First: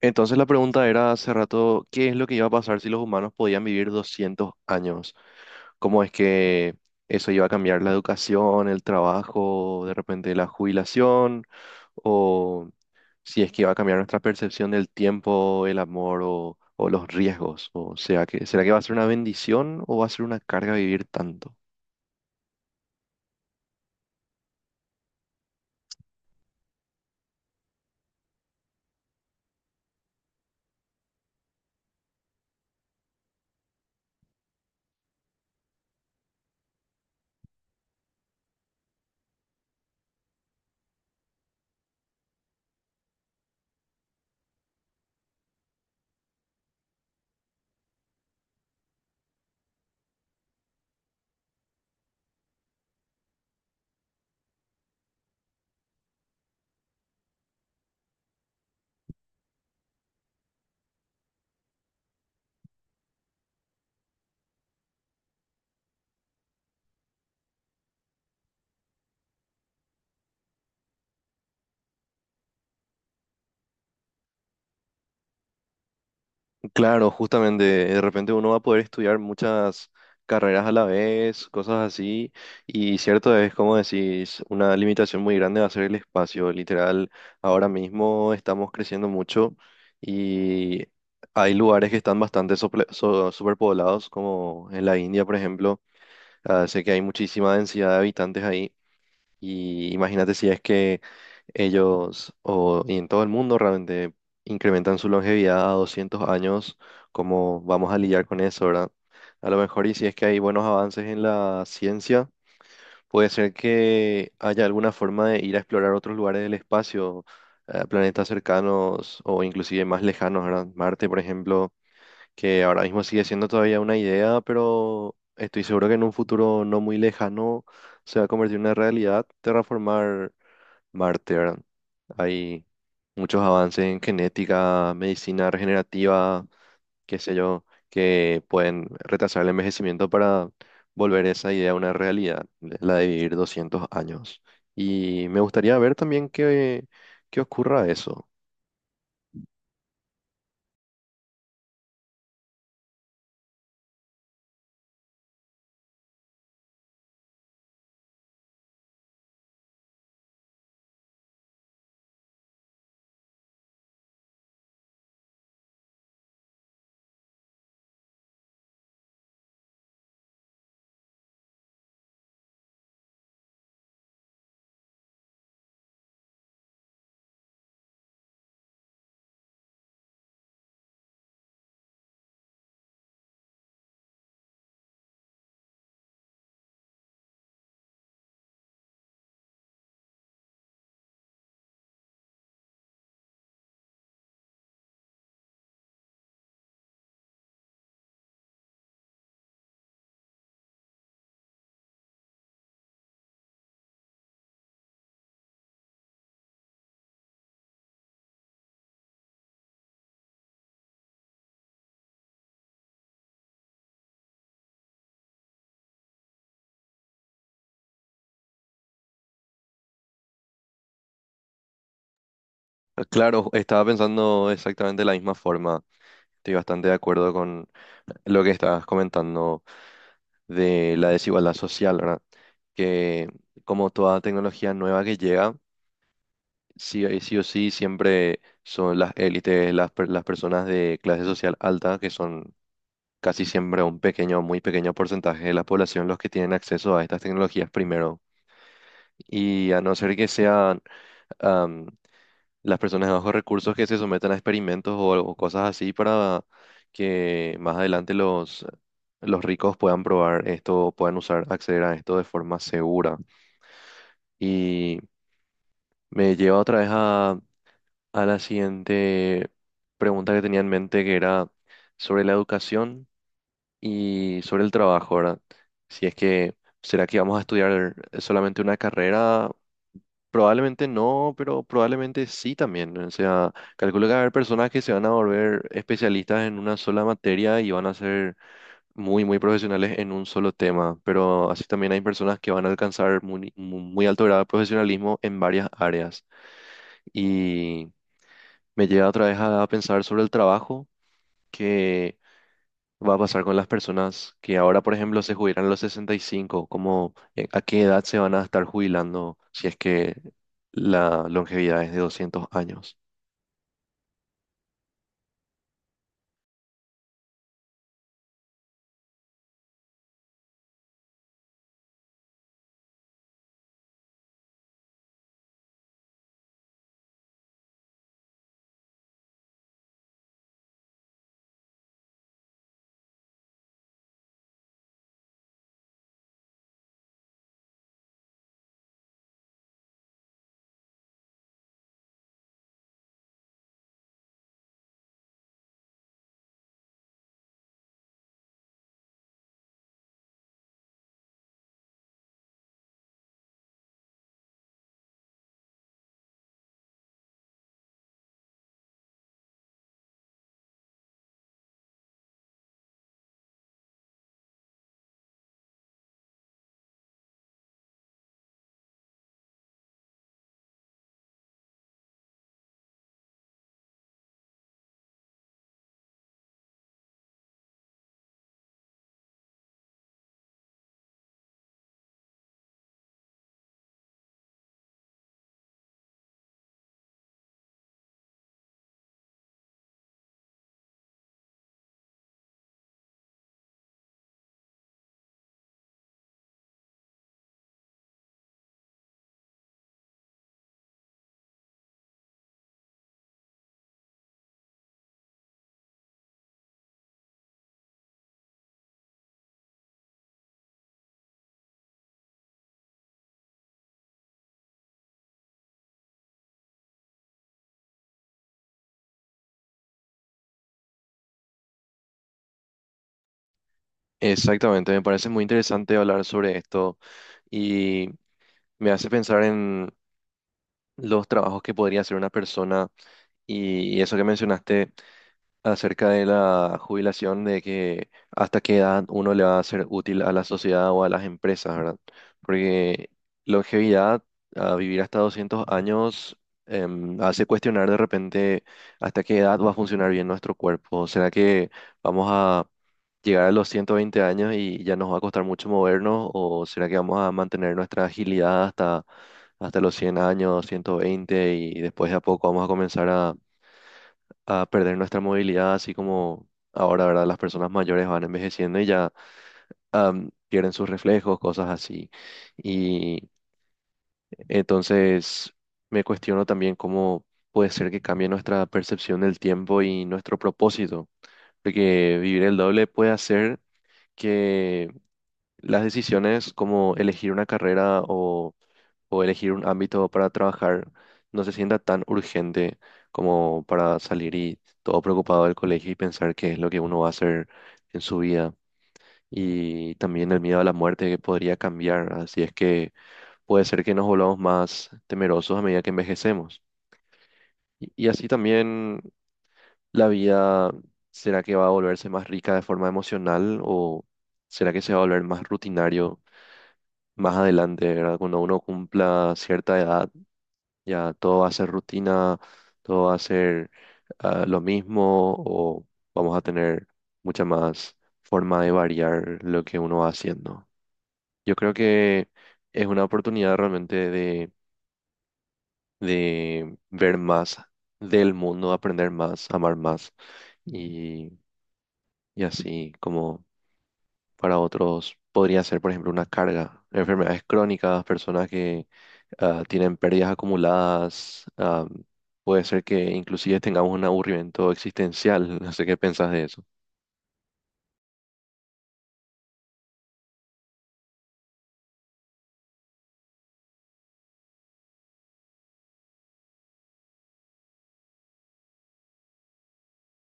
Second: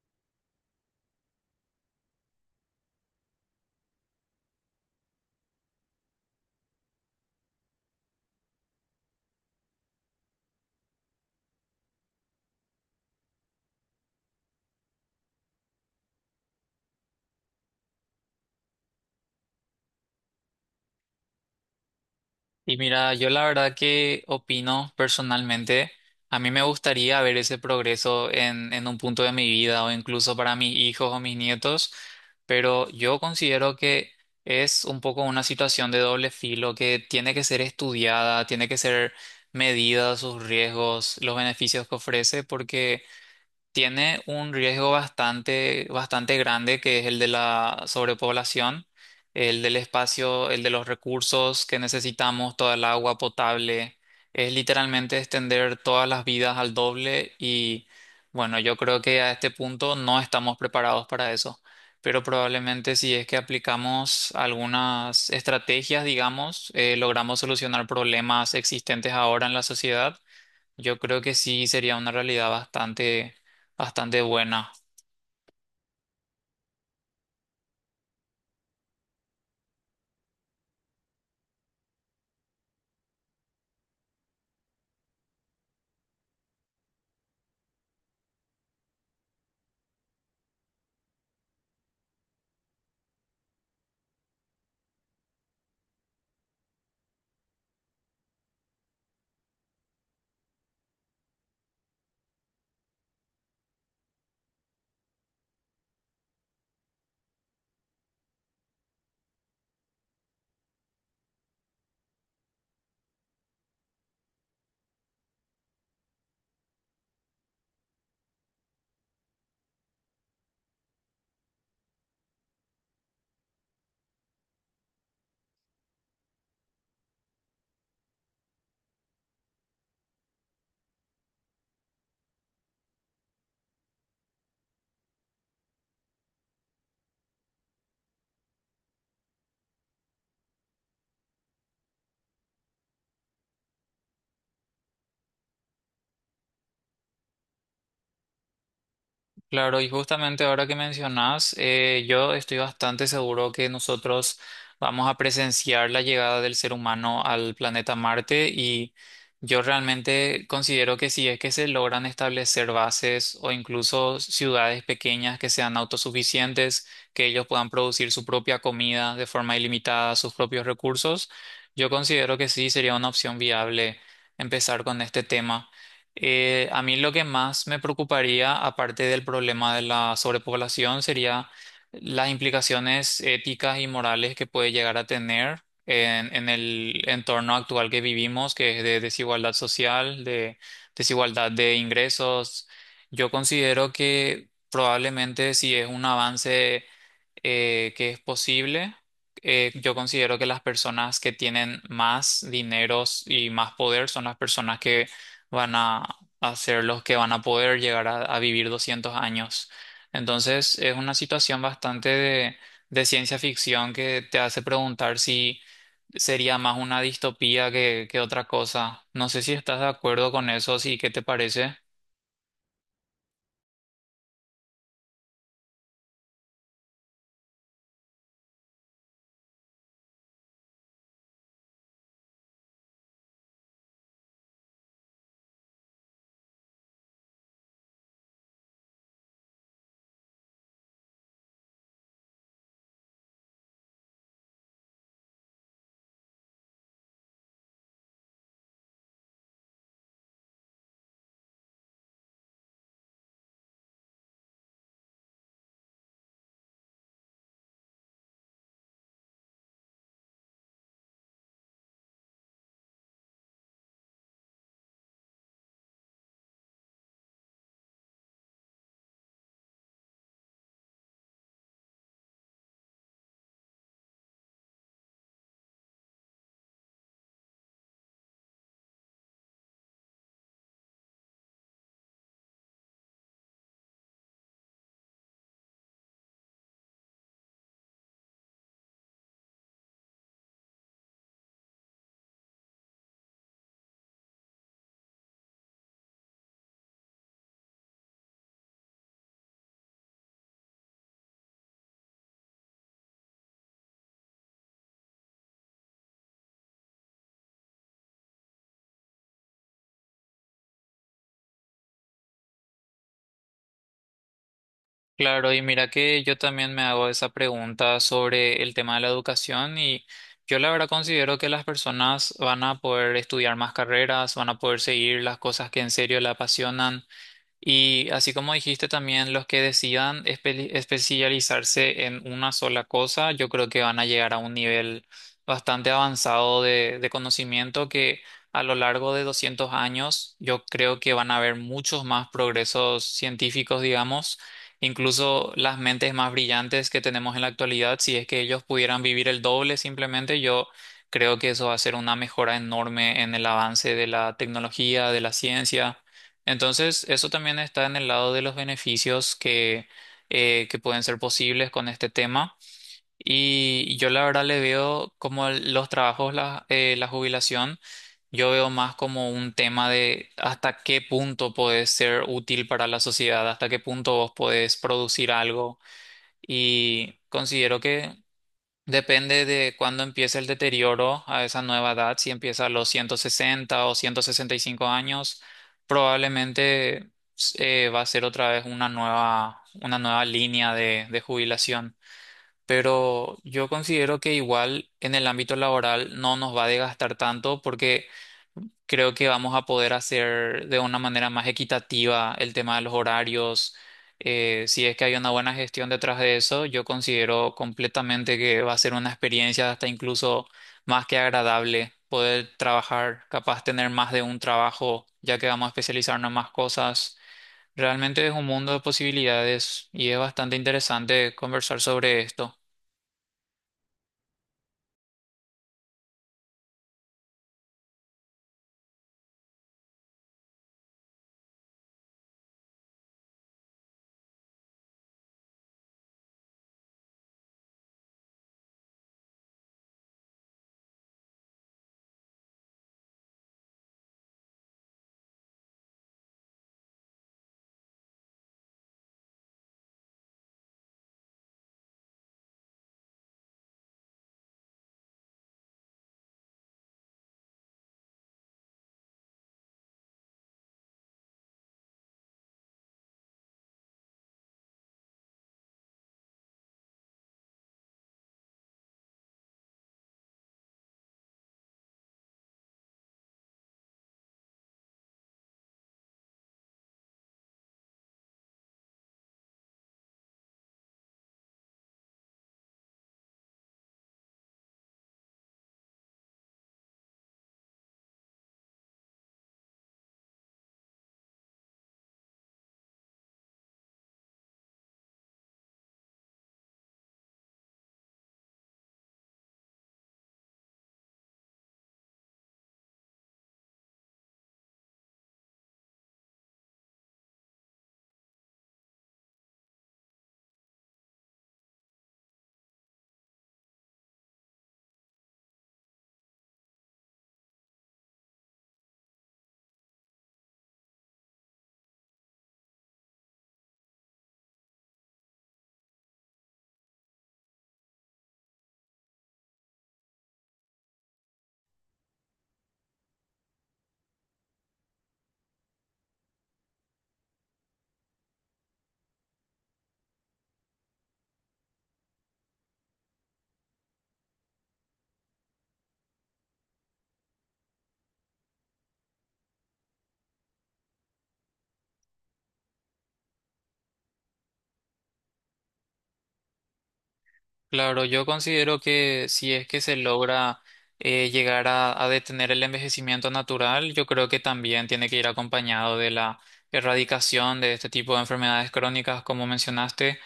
Entonces la pregunta era hace rato, ¿qué es lo que iba a pasar si los humanos podían vivir 200 años? ¿Cómo es que eso iba a cambiar la educación, el trabajo, de repente la jubilación? ¿O si es que iba a cambiar nuestra percepción del tiempo, el amor o los riesgos? O sea, que ¿será que va a ser una bendición o va a ser una carga vivir tanto? Y mira, yo la verdad que opino personalmente, a mí me gustaría ver ese progreso en un punto de mi vida o incluso para mis hijos o mis nietos, pero yo considero que es un poco una situación de doble filo que tiene que ser estudiada, tiene que ser medida sus riesgos, los beneficios que ofrece, porque tiene un riesgo bastante grande, que es el de la sobrepoblación, el del espacio, el de los recursos que necesitamos, toda el agua potable. Es literalmente extender todas las vidas al doble y bueno, yo creo que a este punto no estamos preparados para eso. Pero probablemente si es que aplicamos algunas estrategias, digamos, logramos solucionar problemas existentes ahora en la sociedad, yo creo que sí sería una realidad bastante buena. Claro, justamente, de repente uno va a poder estudiar muchas carreras a la vez, cosas así, y cierto es, como decís, una limitación muy grande va a ser el espacio, literal, ahora mismo estamos creciendo mucho y hay lugares que están bastante superpoblados, como en la India, por ejemplo. Ah, sé que hay muchísima densidad de habitantes ahí, y imagínate si es que ellos o y en todo el mundo realmente incrementan su longevidad a 200 años. ¿Cómo vamos a lidiar con eso, verdad? A lo mejor, y si es que hay buenos avances en la ciencia, puede ser que haya alguna forma de ir a explorar otros lugares del espacio, planetas cercanos o inclusive más lejanos, ¿verdad? Marte, por ejemplo, que ahora mismo sigue siendo todavía una idea, pero estoy seguro que en un futuro no muy lejano se va a convertir en una realidad terraformar Marte, ¿verdad? Hay muchos avances en genética, medicina regenerativa, qué sé yo, que pueden retrasar el envejecimiento para volver esa idea una realidad, la de vivir 200 años. Y me gustaría ver también qué, qué ocurra eso. Claro, y justamente ahora que mencionas, yo estoy bastante seguro que nosotros vamos a presenciar la llegada del ser humano al planeta Marte, y yo realmente considero que si es que se logran establecer bases o incluso ciudades pequeñas que sean autosuficientes, que ellos puedan producir su propia comida de forma ilimitada, sus propios recursos, yo considero que sí sería una opción viable empezar con este tema. A mí lo que más me preocuparía, aparte del problema de la sobrepoblación, sería las implicaciones éticas y morales que puede llegar a tener en el entorno actual que vivimos, que es de desigualdad social, de desigualdad de ingresos. Yo considero que probablemente si es un avance que es posible. Yo considero que las personas que tienen más dineros y más poder son las personas que van a, a ser los que van a poder a vivir 200 años. Entonces es una situación bastante de ciencia ficción que te hace preguntar si sería más una distopía que otra cosa. No sé si estás de acuerdo con eso, sí, ¿qué te parece? Claro, estaba pensando exactamente de la misma forma. Estoy bastante de acuerdo con lo que estabas comentando de la desigualdad social, ¿verdad? Que como toda tecnología nueva que llega, sí, sí o sí siempre son las élites, las personas de clase social alta, que son casi siempre un pequeño, muy pequeño porcentaje de la población, los que tienen acceso a estas tecnologías primero. Y a no ser que sean las personas de bajos recursos que se sometan a experimentos o cosas así, para que más adelante los ricos puedan probar esto, puedan usar, acceder a esto de forma segura. Y me lleva otra vez a la siguiente pregunta que tenía en mente, que era sobre la educación y sobre el trabajo, ¿verdad? Si es que ¿será que vamos a estudiar solamente una carrera? Probablemente no, pero probablemente sí también, ¿no? O sea, calculo que va a haber personas que se van a volver especialistas en una sola materia y van a ser muy, muy profesionales en un solo tema. Pero así también hay personas que van a alcanzar muy, muy alto grado de profesionalismo en varias áreas. Y me lleva otra vez a pensar sobre el trabajo, que va a pasar con las personas que ahora, por ejemplo, se jubilan a los sesenta y cinco, como ¿a qué edad se van a estar jubilando si es que la longevidad es de doscientos años? Claro, y mira que yo también me hago esa pregunta sobre el tema de la educación, y yo la verdad considero que las personas van a poder estudiar más carreras, van a poder seguir las cosas que en serio le apasionan. Y así como dijiste también, los que decidan especializarse en una sola cosa, yo creo que van a llegar a un nivel bastante avanzado de conocimiento que a lo largo de 200 años yo creo que van a haber muchos más progresos científicos, digamos, incluso las mentes más brillantes que tenemos en la actualidad, si es que ellos pudieran vivir el doble simplemente, yo creo que eso va a ser una mejora enorme en el avance de la tecnología, de la ciencia. Entonces, eso también está en el lado de los beneficios que pueden ser posibles con este tema. Y yo la verdad le veo como los trabajos, la jubilación, yo veo más como un tema de hasta qué punto podés ser útil para la sociedad, hasta qué punto vos podés producir algo. Y considero que depende de cuándo empiece el deterioro a esa nueva edad. Si empieza a los 160 o 165 años, probablemente va a ser otra vez una nueva línea de jubilación. Pero yo considero que igual en el ámbito laboral no nos va a desgastar tanto porque creo que vamos a poder hacer de una manera más equitativa el tema de los horarios. Si es que hay una buena gestión detrás de eso, yo considero completamente que va a ser una experiencia hasta incluso más que agradable poder trabajar, capaz tener más de un trabajo, ya que vamos a especializarnos en más cosas. Realmente es un mundo de posibilidades y es bastante interesante conversar sobre esto. Exactamente, me parece muy interesante hablar sobre esto, y me hace pensar en los trabajos que podría hacer una persona, y eso que mencionaste acerca de la jubilación, de que hasta qué edad uno le va a ser útil a la sociedad o a las empresas, ¿verdad? Porque longevidad, a vivir hasta 200 años, em, hace cuestionar de repente hasta qué edad va a funcionar bien nuestro cuerpo. ¿Será que vamos a llegar a los 120 años y ya nos va a costar mucho movernos? ¿O será que vamos a mantener nuestra agilidad hasta, hasta los 100 años, ciento veinte, y después de a poco vamos a comenzar a perder nuestra movilidad, así como ahora, ¿verdad? Las personas mayores van envejeciendo y ya am, pierden sus reflejos, cosas así. Y entonces me cuestiono también cómo puede ser que cambie nuestra percepción del tiempo y nuestro propósito, porque vivir el doble puede hacer que las decisiones, como elegir una carrera o elegir un ámbito para trabajar, no se sienta tan urgente como para salir y todo preocupado del colegio y pensar qué es lo que uno va a hacer en su vida. Y también el miedo a la muerte que podría cambiar, así es que puede ser que nos volvamos más temerosos a medida que envejecemos. Y así también la vida, ¿será que va a volverse más rica de forma emocional, o será que se va a volver más rutinario más adelante? ¿Verdad? Cuando uno cumpla cierta edad, ya todo va a ser rutina, todo va a ser ah, lo mismo, o vamos a tener mucha más forma de variar lo que uno va haciendo. Yo creo que es una oportunidad realmente de ver más del mundo, aprender más, amar más. Y y así como para otros podría ser, por ejemplo, una carga, enfermedades crónicas, personas ah, tienen pérdidas acumuladas, ah, puede ser que inclusive tengamos un aburrimiento existencial, no sé qué pensás de eso. Claro, yo considero que si es que se logra llegar a detener el envejecimiento natural, yo creo que también tiene que ir acompañado de la erradicación de este tipo de enfermedades crónicas, como mencionaste,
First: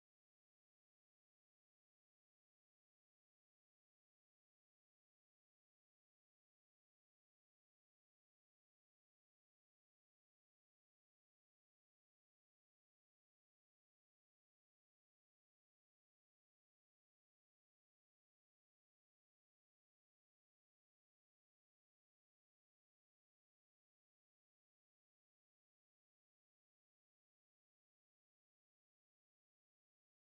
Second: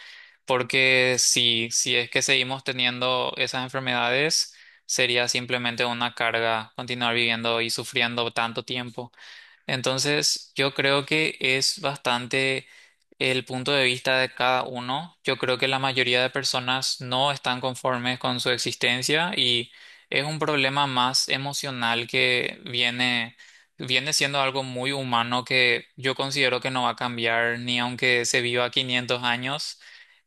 porque si es que seguimos teniendo esas enfermedades, sería simplemente una carga continuar viviendo y sufriendo tanto tiempo. Entonces, yo creo que es bastante el punto de vista de cada uno. Yo creo que la mayoría de personas no están conformes con su existencia, y es un problema más emocional que viene siendo algo muy humano que yo considero que no va a cambiar ni aunque se viva 500 años.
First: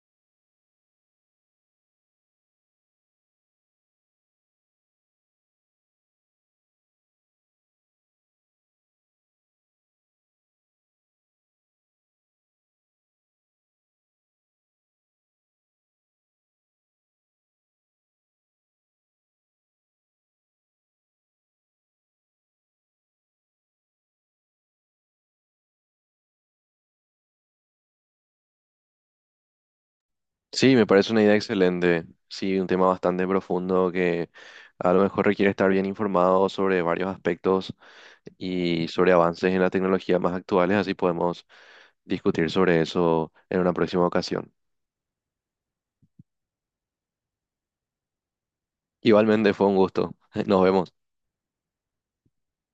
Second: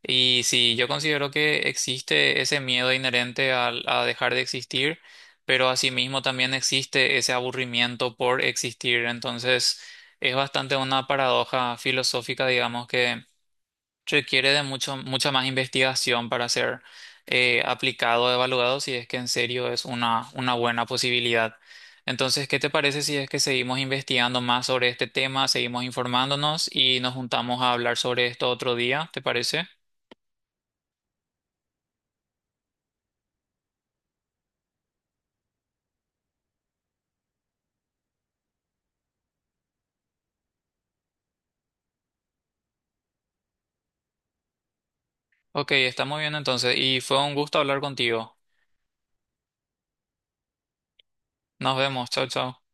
Y sí, yo considero que existe ese miedo inherente a dejar de existir, pero asimismo también existe ese aburrimiento por existir. Entonces, es bastante una paradoja filosófica, digamos, que requiere de mucha más investigación para ser aplicado o evaluado si es que en serio es una buena posibilidad. Entonces, ¿qué te parece si es que seguimos investigando más sobre este tema, seguimos informándonos y nos juntamos a hablar sobre esto otro día? ¿Te parece? Sí, me parece una idea excelente, sí, un tema bastante profundo que a lo mejor requiere estar bien informado sobre varios aspectos y sobre avances en la tecnología más actuales, así podemos discutir sobre eso en una próxima ocasión. Ok, está muy bien entonces y fue un gusto hablar contigo. Igualmente fue un gusto, nos vemos. Nos vemos, chao, chao.